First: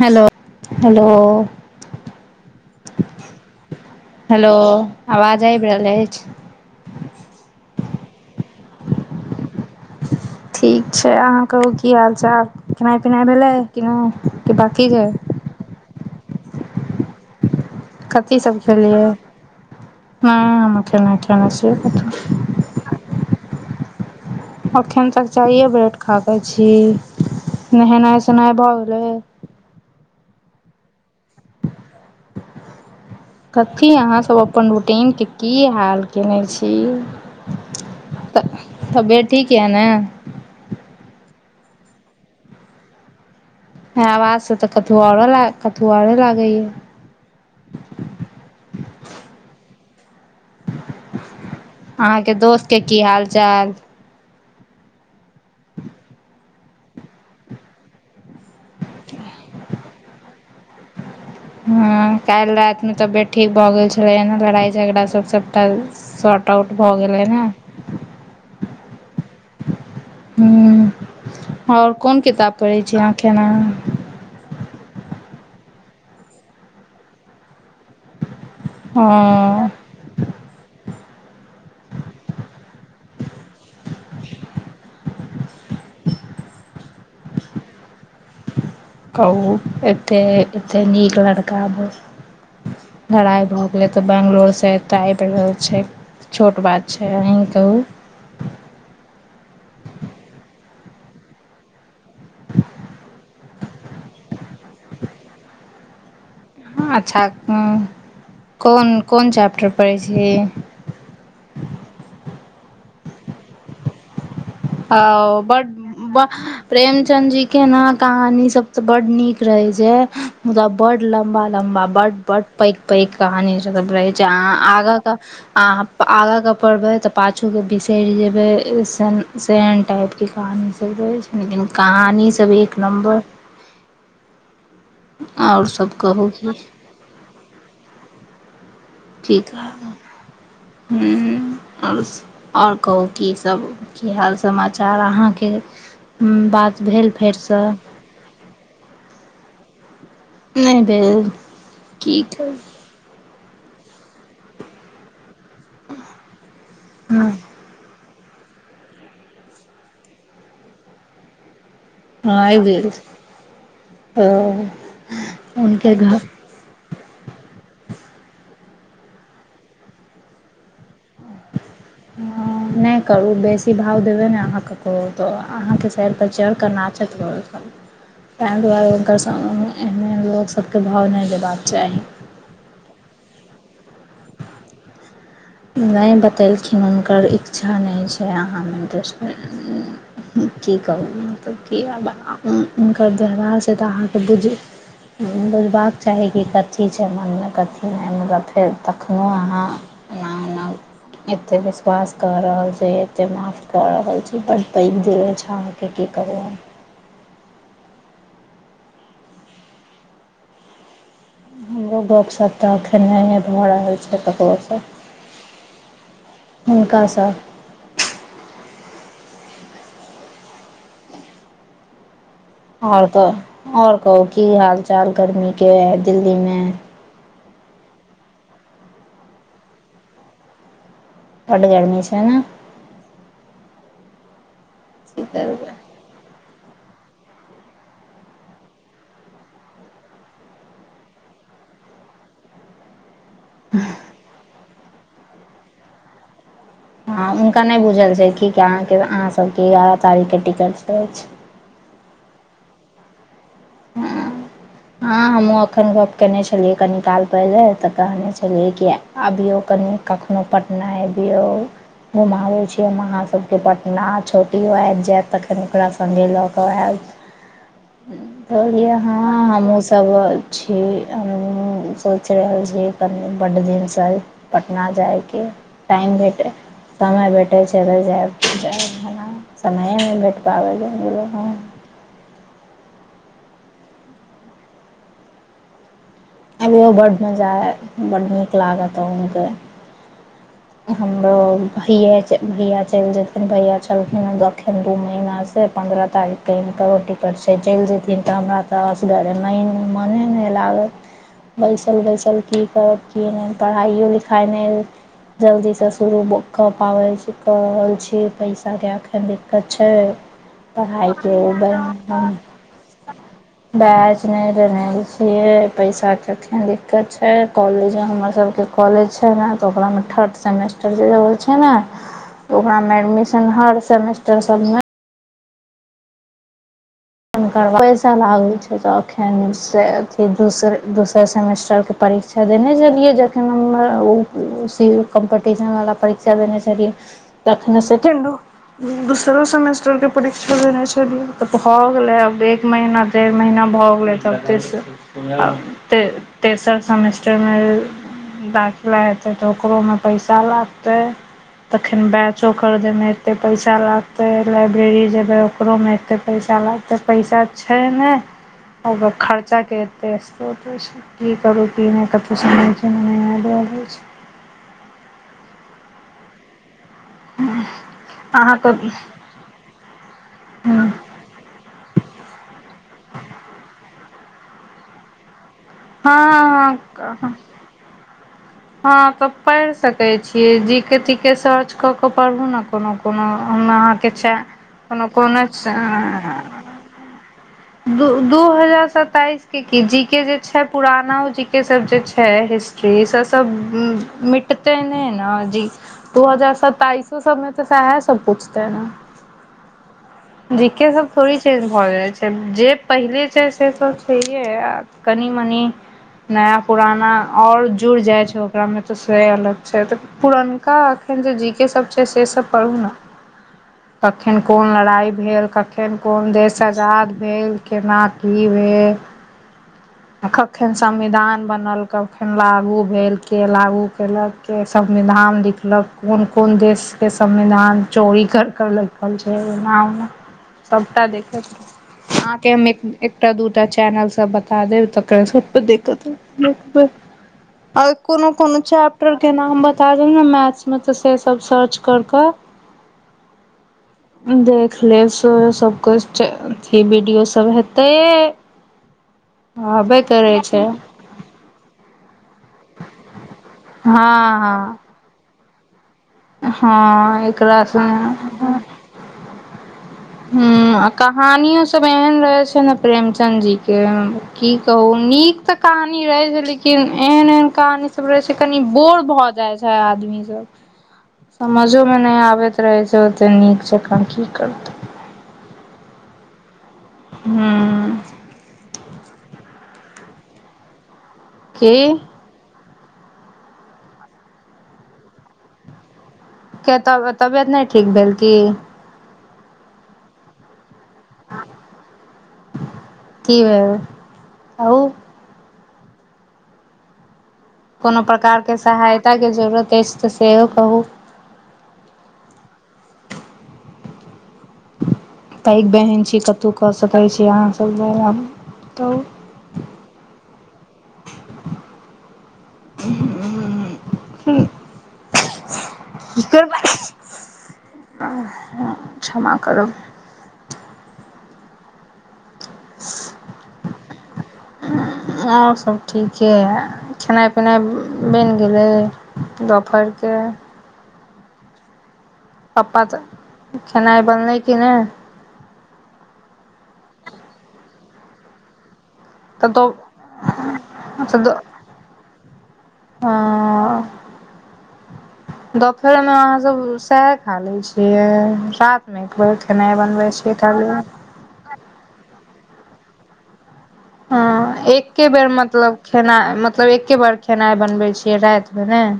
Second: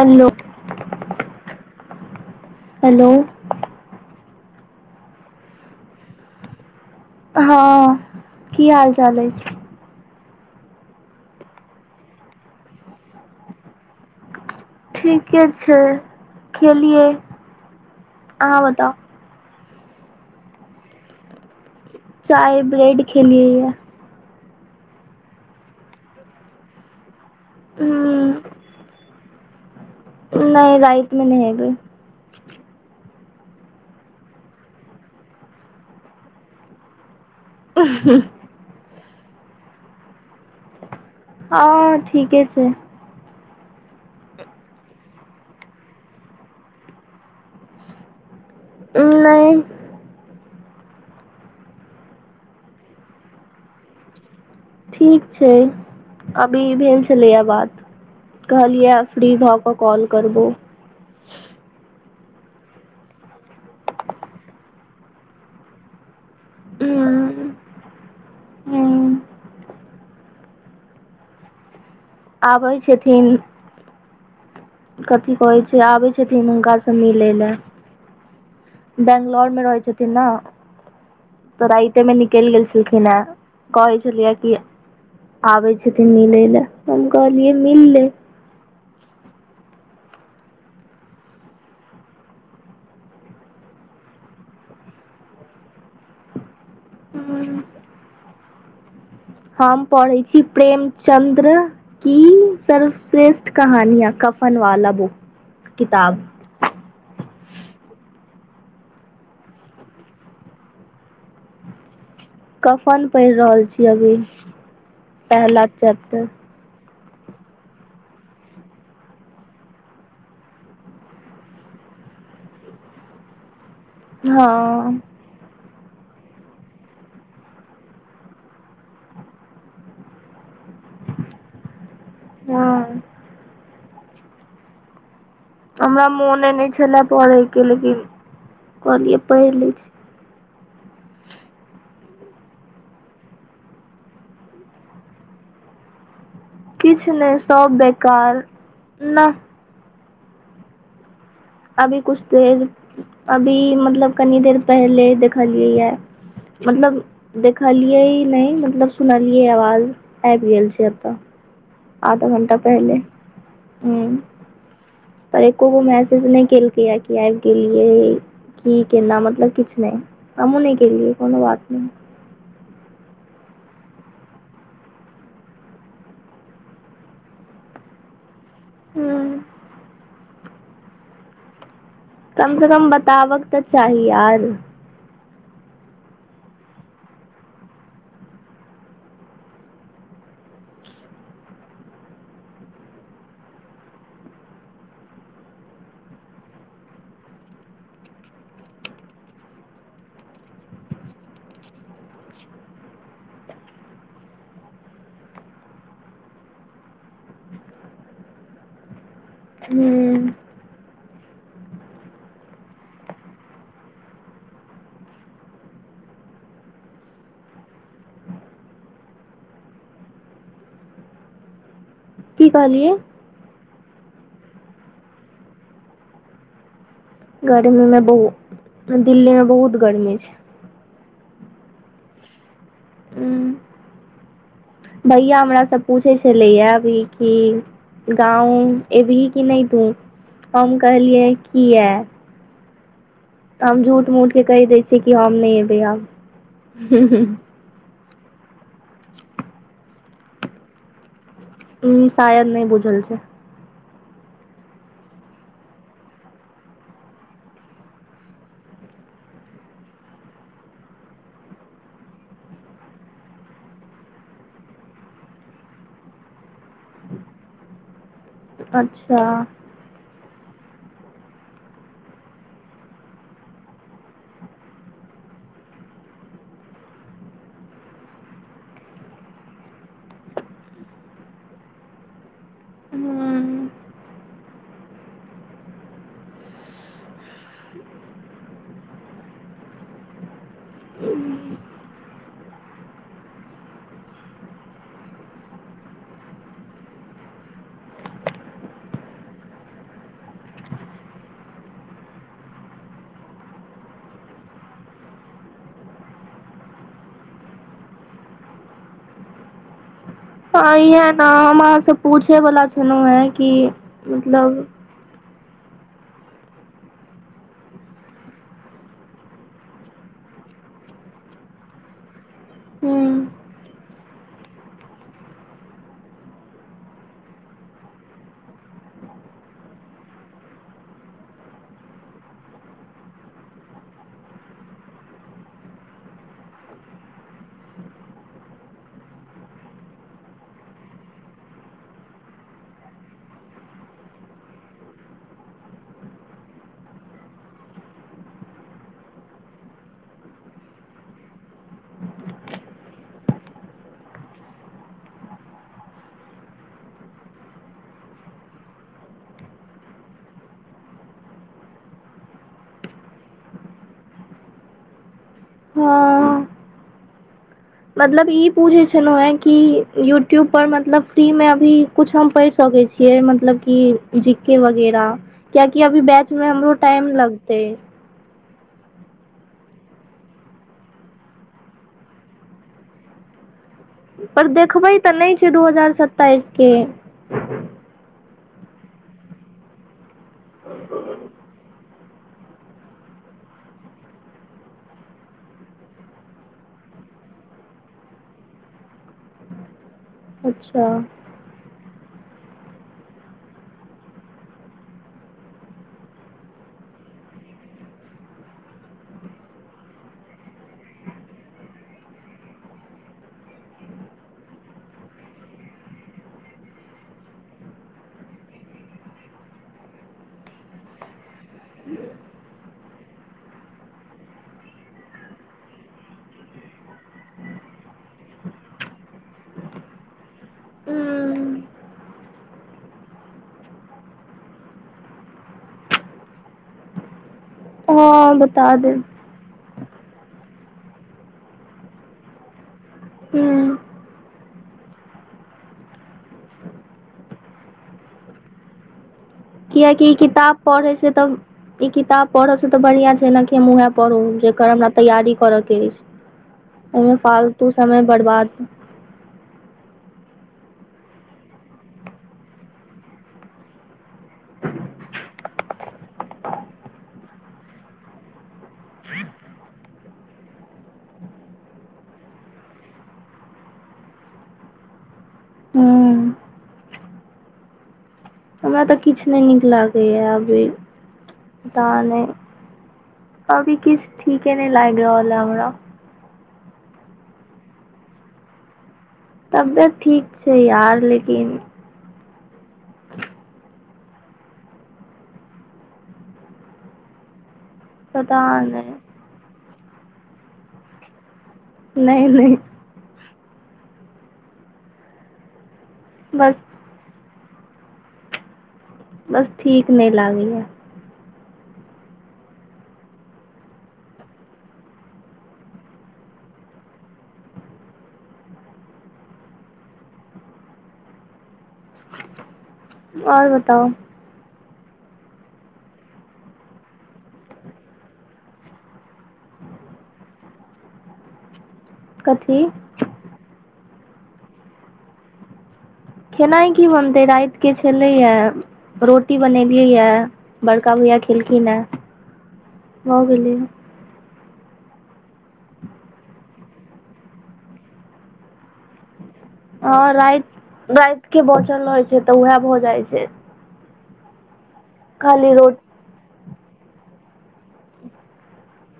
Hello hello. Hello. Hello, आवाज आइब रहल अछि। हँ, की हाल-चाल अछि। ठीक छै अहाँ कहू की हाल-चाल खेनाई-पिनाई भेलै कि नै कि बाँकी छै। ठीक छै खेलियै। कथी सब अहाँ बताउ खेलियै ये, हँ हमहूं खाना खेने छी। चाय ब्रेड खेलियै ये। अखन तक चाइए ब्रेड खाकऽ छी, हूँ नहेनाई-सोनाई भऽ गेलै। नै राइत में नेहेबै। [inaudible] कथी मे अहाँसभ अपन रूटीनके की हाल केने छी। उ [unintelligible] तऽ तबियत ठीक ये ने। हं ठीके छै। आवाज से तऽ कतहु आरो कतहु आरो लागैये। नै। अहाँके दोस्त के की हाल चाल। ठीक छै अभी भेल छलैये बात। कहलियैये फ्री भ के कॉल करबै। ह काल्हि राति मे तबियत ठीक भए गेल छलैए, लड़ाई झगड़ा सब सबटा शॉर्ट आउट भऽ गेलै हम्म, नऽ हम्म, हूं। आओर कोन किताब आबै पढ़ैत छी अहाँकेना। कथिी कहै छै आबै छथिन हुनका से मिलै ल बेंगलोरमे हँ, रहै छथिन नऽ। तऽ राइते में निकलि गेलखिन हे कहे छलियए कि आबै छथिन मिलै लए हम कहलियै मिललै। कहु एतेक नीक लड़का भ क लड़ाइ भए गेलै तऽ बेैंगलोरसँ एतऽ आबि रहल छै। छोट बात छै अही कहू। हम पढ़ै छी प्रेमचंद्र की सर्वश्रेष्ठ कहानिया कफन वाला बुक किताब। [unintelligible] अच्छा कोन कोन चैप्टर पढ़ै छिय। कफन पढ़ि रहल छी अभी। ओ पहला बड चैप्टर [unintelligible] प्रेमचंद जी के ने कहानी सब ते बड निक रहे छै मुदा बड लम्बा -लम्बा बड पैघ पैघ कहानी सब रहै छै हँ अहाँ आगाँ के अहाँ त आगाँके पढ़बै तऽ पाछूके बिसरि जेबैन तेहन टाइपके कहानी रहै छै लेकिन कहानी सब एक हँ नम्बर आओ [inaudible] हमरा मोन ने छलए पढ़ैके लेकिन कहलियै पढ़ि ठीक ह लै छी ह आओर आओर कहू कीसभ की हाल समाचार अहाँके। भेल किछु नहि फेरसँ सब बेकार नहि। नहि भेल अभी कुछ की कहू देर अभी मतलब कनी देर पहिले [unintelligible] देखलियै मतलब हँ देखलियै नहि मतलब सुनलियै आवाज आबि गेल छै एतऽ। आधा घंटा आबि गेल पहिले ह तऽ पर एको गो हुनके मैसेज घर नहि केलकै या क आबि गेलियै। की केना मतलब किछ नहि हम उ नहि केेलियै कोनो बात नहि। ह नहि करू बेसी भाव देबै नहि अहाँके कहू तऽ अहाँके सैर पर चढ़िकऽ नाचत रहत तैह दुआरे हुनका हूं सब एहन लोकसभकेँ भाव नहि देबाक चाही। कम से कम बताबकके तऽ चाही आर नहि बतेलखिन हुनकर इच्छा नहि छै अहाँमे इंट्रेस्ट [unintelligible] की कहू मतलब की आब हुनकर व्यवहारसँ तऽ अहाँके बुझू। बुझबाक चाही कि कथी छै मनमे कथी नहि मतलब फेर तखनो अहाँ एना ओना एते विश्वास कर रहल छै एते माफ कर रहल छै बड पैघ दे छै। कि की कहबू हम हूं। हमरो गपसभ तऽ एखन भऽ रहल छै ककरोसँ हुनकासँ की कहलियै आओर कह आओर कहू की हाल चाल गर्मी के दिल्ली मे। गर्मी मे बहुत दिल्ली में बहुत गर्मी। [unintelligible] उँ। की भईआ हमरा करबै सब, पूछै छलिया अभी कि गाँव एबही कि नइ तू। हम कहलियै किया, हम झूठ मूठके कइ दैई छियै हम नय एबै आब‌। हँ हुनका नय बुझल छय कि [unintelligible] अहाँ सबके आठ तारीक के टिकट अछि। उ शायद नय बुझल छै। हँ। हँ हमहूँ एखन गप्प केने छलियै कनी काल पहिले त कहने छलियै किया, अबियौ कनि कखनो पटना अबियौ। घुमाबै छीयै हम अहाँ सबके पटना छोटियो आब जायत तखन ओकरा संगे ल क आयब, त लिए अच्छा हँ हमहुँ सब, अछ [unintelligible] सोचै जे बड दिन स, पटना जायके टाइम भेटै समय भेटैत छै। [unintelligible] समयमे। [unintelligible] हूँ अभी ओ बड मजा आय बड नीक लागत ह उनक, हमरो भैयए भैया चिइल जेथिन भैया छलखिन दखिन दू, [unintelligible] पन्द्रह तारीखके हिनकर टिकट छै चइल जैथिन त हमरा त असगोरै मने नई लागत। बैइसल बैइसल की करब की नइ पढ़ाइओ लिखाइयो, जल्दीसँ शुरू क पाबै छी क रहल छी पैसाके एखन दिक्कत छै। हँ इहे ने हम अहाँसँ पूछे बला छलहुँ हेँ कि मतलब [unintelligible] [unintelligible] तेखन दिक्कत छै कॉलेज हमर सबके कॉलेज छै ने त ओकरा मे थर्ड सेमेस, छै ने ओकरा मे हूँ एडमिशन हर सेमेस्टर सब मे, पैसा लागै छै त अखन अ [unintelligible] दोसर दोसर सेमेस्टर के, परीक्षा देने छलियै जखन हम ओ स [unintelligible] कम्पीटिशनवला परीक्षा देने छलियै। तखने सेकेंडो दोसरो सेमेस्टर के परीक्षा देने छलियै त ह, भेलो देक महीना डेर महीना भ गेलै तबते से, ते तेसर समिस्टरमे, दाखिला हेतै त ओकरोमे पैसा लागतै। तखन बैचो खदे मे एते पैसा लागते लाइब्रेरी जेबे ओकरो मे एते पैसा लाग, त पैसा छै नै ओ खर्चाके एते सोत हो छै। की करू कि नय कथु समइझै नै आबै बै छै। हँ हू मतलब ई पूछै छलहु हेँ कि, यूट्यूबपर हँ मतलब फ्रीमे अभी किछु हम पइढ़ सकै छियै मतलब कि, जीके वगैरह कियाकि अभी बैच मे हमरो टाइम हँ लगते। हँ त पइर सके छीयै जी के ती के सर्च क के पढ़ू न कोनो कोनो हम अहाँ, किछा पर देखबै कोनो तऽ कोनो, [unintelligible] त दू दू हजार सताइस के की जी के जे छै पुराना जी के सब जे छै रिस, स स सब मिटते ने ने जे, दू हजार सत्तइसे सबमे त साहा सब पुछतै ने। जी अच्छा के सब थोड़े चैन्ज भ जायै, जे पहिले छै से त छैेहे आ कनि-मनी नया पुराना आओर जुड़ि जाइ छै ओकरामे, तऽ से अलग छै त पुरनका एखन जे जी के सब छै, से सब पढू ना कखेन कोन लड़ाई भेल, कखेन कोन देश आजाद भेल, केना की भेल। कखेन संविधान बनल, कखेन लागु भेल, के लागु केलक। के संविधान लिखलक, कोन-कोन देश के संविधान चोरी कर करलै खल छय ऐना-ओना सबटा देखे हूँ आहां के हम एक एकटा, दूटा चैनल सब बता देब, त कल्हि स अपन देखत रहब। [unintelligible] आ ए हँ कोनो-कोनो बता देब चैपटर के नाम बता दिहे मैथ्स मे तऽ से सब सर्च कर कऽ हूँ देख लेब सेहो सब कोस्चन। थी वीडियो सब हेतै। किया हबे कि इ करै किताब छै पढ़ै से त ई किताब पढ़ऽ से त बढ़ियां छै न, कि हम उएह हँ पढ़ू जेकर हँ हमरा तैयारी करऽ के अछि, ओयमे हँ एकरा फालतू से समय बर्बाद हम्म आ कहानियो सब एहन रहै छै ने प्रेमचंद जी के, की कहू नीक तऽ कहानी रहे छै, लेकिन एहन-एहन कहानी सब रहे छै, कनी बोर भ जाय छै आदमी सब। समझो मे नहि आबैत रहै छै, ओते नीक जकाँ की करतै। हूँ हम्म हमरा त किछ नहि नीक लागैए, आब इ की पता नहि। अभी किछ ठीके नहि लाइग रहलए हमरा किया तब तबियत नहि ठीक भेल की तबियत ठीक छै यार लेकिन कि भेल कहुं। कोनो पता प्रकारके नहि सहायताके जरूरत अछि तऽ सेहो कहूं। नहि-नहि पैघ बहन छी कतहु बस कऽ सकैत छी, अहाँसब लै बताऊ। बस ठीक नइ लागय यैं। [inaudible] हूं [unintelligible] आहां क्षमा करब [unintelligible] अओर बताउ। ऐं अओर सभ्ब ठीके यैं खेनाइ-पिनाइ बैन गेलै। दोपहर के। कथी पप्पा तऽ, खेनाइ बनलै कि नहि। खेनाइ की बनतै राइतके छलै यैं। रोटी तऽ दो बनेलियैए, बड़का अच्छा भैया दो खेलखिन हैं, भऽ गेलै। दोपहर मे अहाँ सब सैहै खा ले छियै रात मे एकबेर खेनाइ बनबै छियै खाली। के बचल रहै छै, तऽ उएह भऽ जाइ छै। हां एके बेर खाली मतलब रोट तेना मतलब एके बार खेनाइ बनबै छियै राइत मे नेइ।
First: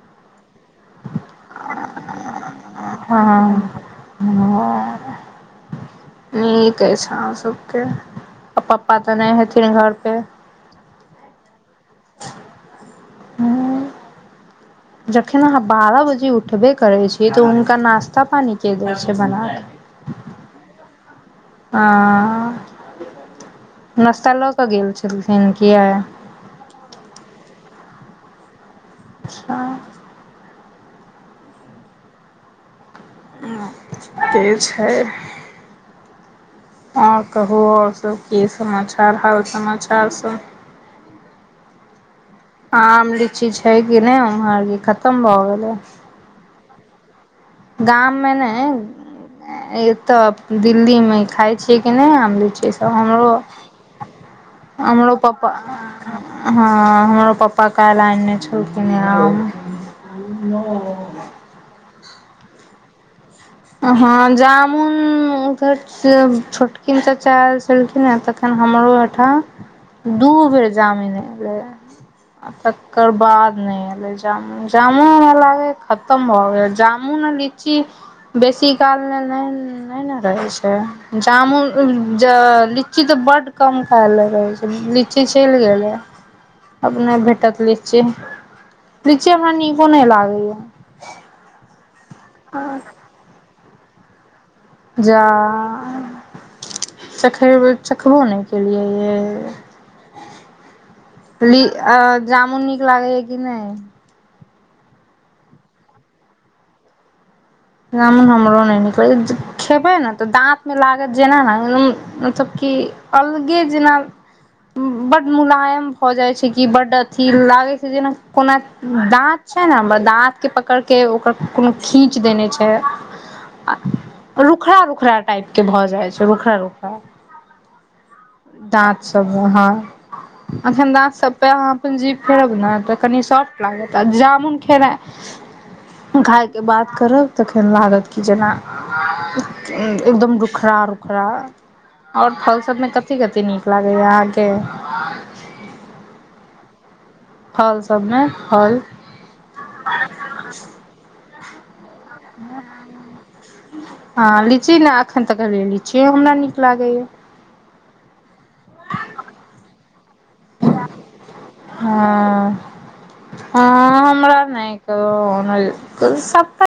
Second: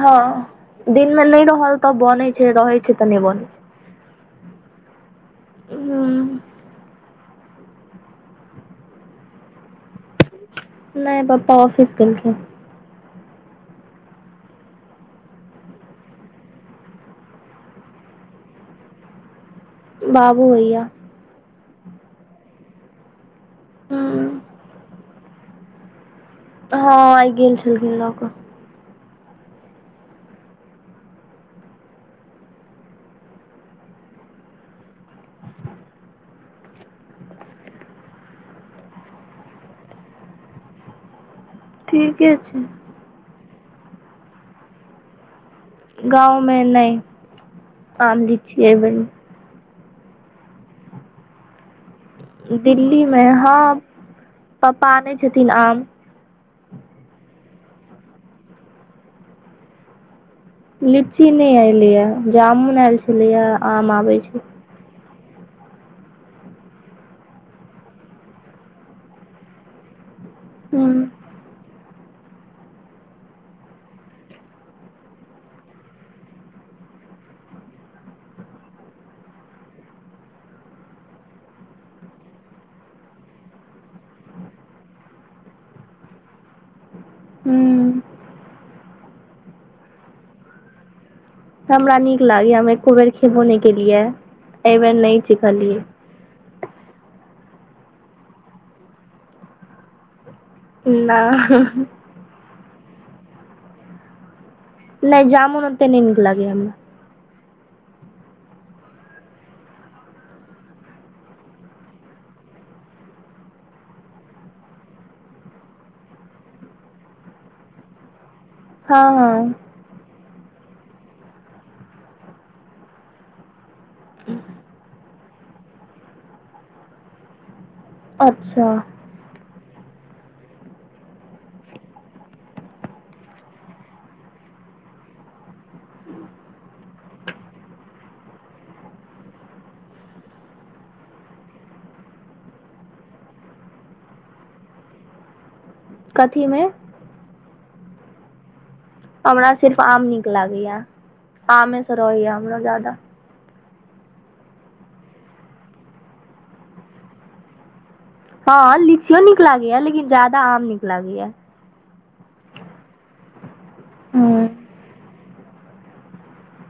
हँ दिन मे नहि रहल तऽ बनैत छै रहैत छै तऽ नहि बनैत छै। ह छै न कैस आहा सबके पप्पा तऽ नहि हेथिन घर पे नई पापा ऑफिस गेलखिन। हँ।। जखैन अहाँ बारह बजे उठबे करै छियै तऽ हुनका नाश्ता पानी के दै छै बना के। बाबू भैया। हआँ ह नश्ता लऽ कऽ गेल छलखिन कि आइ। हँ आइ गेल छलखिन लऽ कऽ। अच्छा। से छैई। ह कहू और सब की समाचार हाल समाचार सब। ठीक छि। आम, लीची छै कि नहि उम्हर कि खतम भए गेलै। गाँवमे न ई आम, लीची ऐबेर। ए तऽ दिल्ली मे खाय छियै कि नेई आम। होई छै सब दिल्लीमे हमरो हँ पप्पा आनै हमरो छथिन पपा। आम हँ हमरो पप्पा काल्हि अनने छलखिनय आम। लीची नहि एलैया जामुन एलछलैया। अहँ जामुन। धर से छोटकिन चच्चा एल छलखिने तखन हमरो ओहिठाम। दू बेर ह जामीन एलैया। तकर बाद नहि एले जामुन -जामुन हमरा लागेया खतम भऽ गेल जामुन आ ली। ची बेसी काल लेए नेनऽ रहे छै। जामुन ज लीची तऽ बड कम खाय लेए रहै छै लीची चलि गेलैया। अपने भेटत ह लीची -लीची हमरा नीको न हि लागैया। हमरा नीक लागैया हम एको बेर खेबो नहि केलियेए एहि बेेर नहि चिखलियै। चखयबो चखबो नहि केलियै यै। ली नहि आ जामुन नीक लागै य की नेई। नई जामुन ओतेक नहि नीक लागै हमरा। जामुन हमरो नहि नीक लगेया खेबै ने तऽ दाँत मे लागत जेना ने एकद। मतलब की अलगे जेना। बड मुलायम भऽ जाइ छै कि बड अथि लागे छै जेना कोना। हँ दाँत छै हँ ने हमर दाँत के पकड़ के ओकर कोनो खींच देने छैई। आ रूखड़ा -रूखड़ा टाइप के भऽ जाइ छै रूखड़ा- रुखड़ा। अच्छा। दाँत सब वहाँ। अखन दात सब पे अहाँ अपन जीव फेरब ने तऽ कनी सॉफ्ट लागत आ जामुन खेेनेई। घायके बात करब। तखैन लागत कि जेना एकदम रूखड़ा -रूखड़ा। और फल सबमे कथि -कथि नीक लागैया अहाँके। कथीमे। फल सबमे फल। हमरा सिर्फ आम नीक लागैया, आमेसॅ रहैया हमरा जादा। हँ लीची ने एखन तक अलैया, लीचीयो हमरा नीक लागैए। हँ लीचियो नीक लागैया, लेकिन ज्यादा आम नीक लागैया। हँ- हँ हमरा हूँ। नै कहू हमर सबटा।